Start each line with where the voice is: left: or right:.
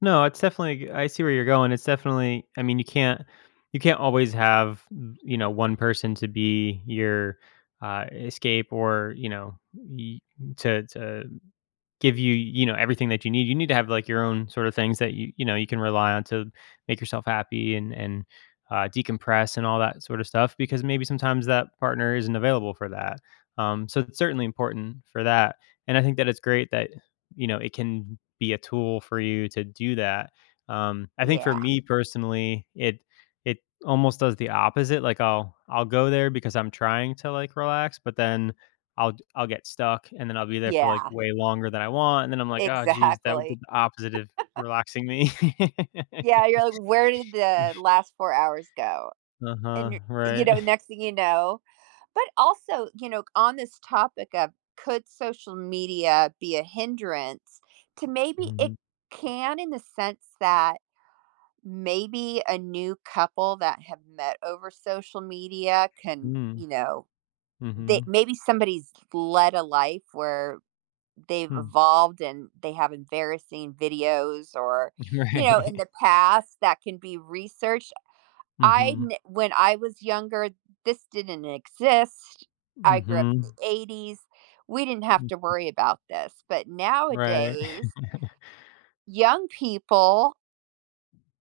left: No, it's definitely go I see where you're going. It's definitely I mean, you can't you can't always have m you know, one person to be your, uh, escape or, you know, y m to to give you, you know, everything that you need. You need to have, like, your own sort of things that you you know, you can rely on to make yourself happy and and, uh, decompress and all that sort of stuff because maybe sometimes that partner isn't available for that. Um, so it's certainly important for that, and I think that it's great that, you know, it can be a tool for you to do that. Um, I think for
right: Yeah.
left: me personally, it it almost does the opposite. Like, I'll I'll go there because I'm trying to, like, relax, but then I'll g I'll get stuck, and then I'll be there for, like,
right: Yeah.
left: way longer than I want, and then I'm like, "Oh, jeez." That would do
right: Exactly.
left: the opposite of relaxing me.
right: Yeah, you're like, "Where did the last 4 hours go?" And
left: Uh-huh.
right: you you
left: Right.
right: know, next thing you know but also, you know, c on this topic of "Could social media be a hindrance?" To maybe it
left: Mhm.
right: can in the sense that maybe a new couple that have met over social media can,
left: Mm.
right: you know, they
left: Mhm.
right: maybe somebody's led a life where they've
left: Hmm.
right: evolved and they have embarrassing videos or, you know, in
left: Right.
right: the past that can be researched. I n
left: Mhm.
right: when I was younger, this didn't exist. I grew up in the
left: Mhm.
right: ‘80s. We didn't have to
left: Mhm.
right: worry about this, but
left: Right.
right: nowadays young people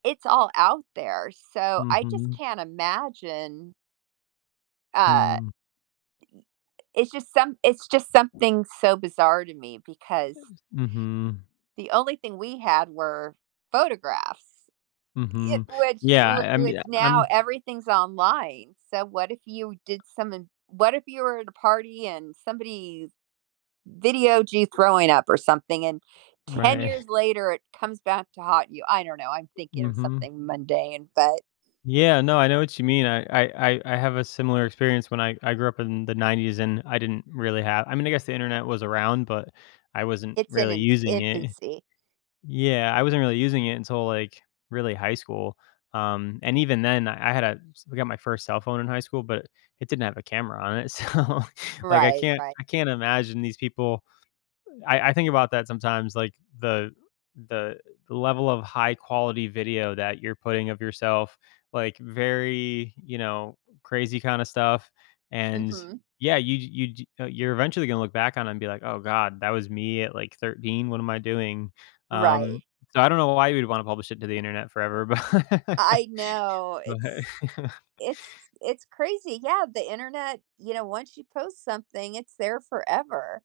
right: it's all out there. So, I just
left: Mhm.
right: can't imagine uh,
left: Hmm.
right: it's just some it's just something so bizarre to me because
left: [unintelligible] Mhm.
right: the only thing we had were photographs, if
left: Mhm.
right: which whi
left: Yeah, um,
right: which
left: yeah,
right: now,
left: um
right: everything's online. So, what if you did something what if you were at a party and somebody videoed you throwing up or something, and 10
left: Right.
right: years later, it comes back to haunt you? I don't know. I'm thinking of
left: Mhm.
right: something mundane, but
left: Yeah. No, I know what you mean. I I I I have a similar experience when I I grew up in the ‘90s, and I didn't really have I mean, I guess, the Internet was around, but I wasn't
right: it's in
left: really
right: an
left: using it.
right: infancy.
left: Yeah, I wasn't really using it until, like, really high school, um, and even then, I had a s I got my first cell phone in high school, but it didn't have a camera on it. So, like, I
right: Right,
left: can't
right: right.
left: I can't imagine these people. Uh, I I think about that sometimes, like, the the level of high quality video that you're putting of yourself, like, very, you know, crazy kinda stuff, and,
right: Mhm.
left: yeah, you j you j eh, you're eventually gonna look back on and be like, "Oh god, that was me at, like, 13. What am I doing?"
right: Right.
left: Um, I don't know why you'd wanna publish it to the Internet forever, but
right: I know.
left: but
right: It's it's it's crazy, yeah. The internet you know, once you post something, it's there forever.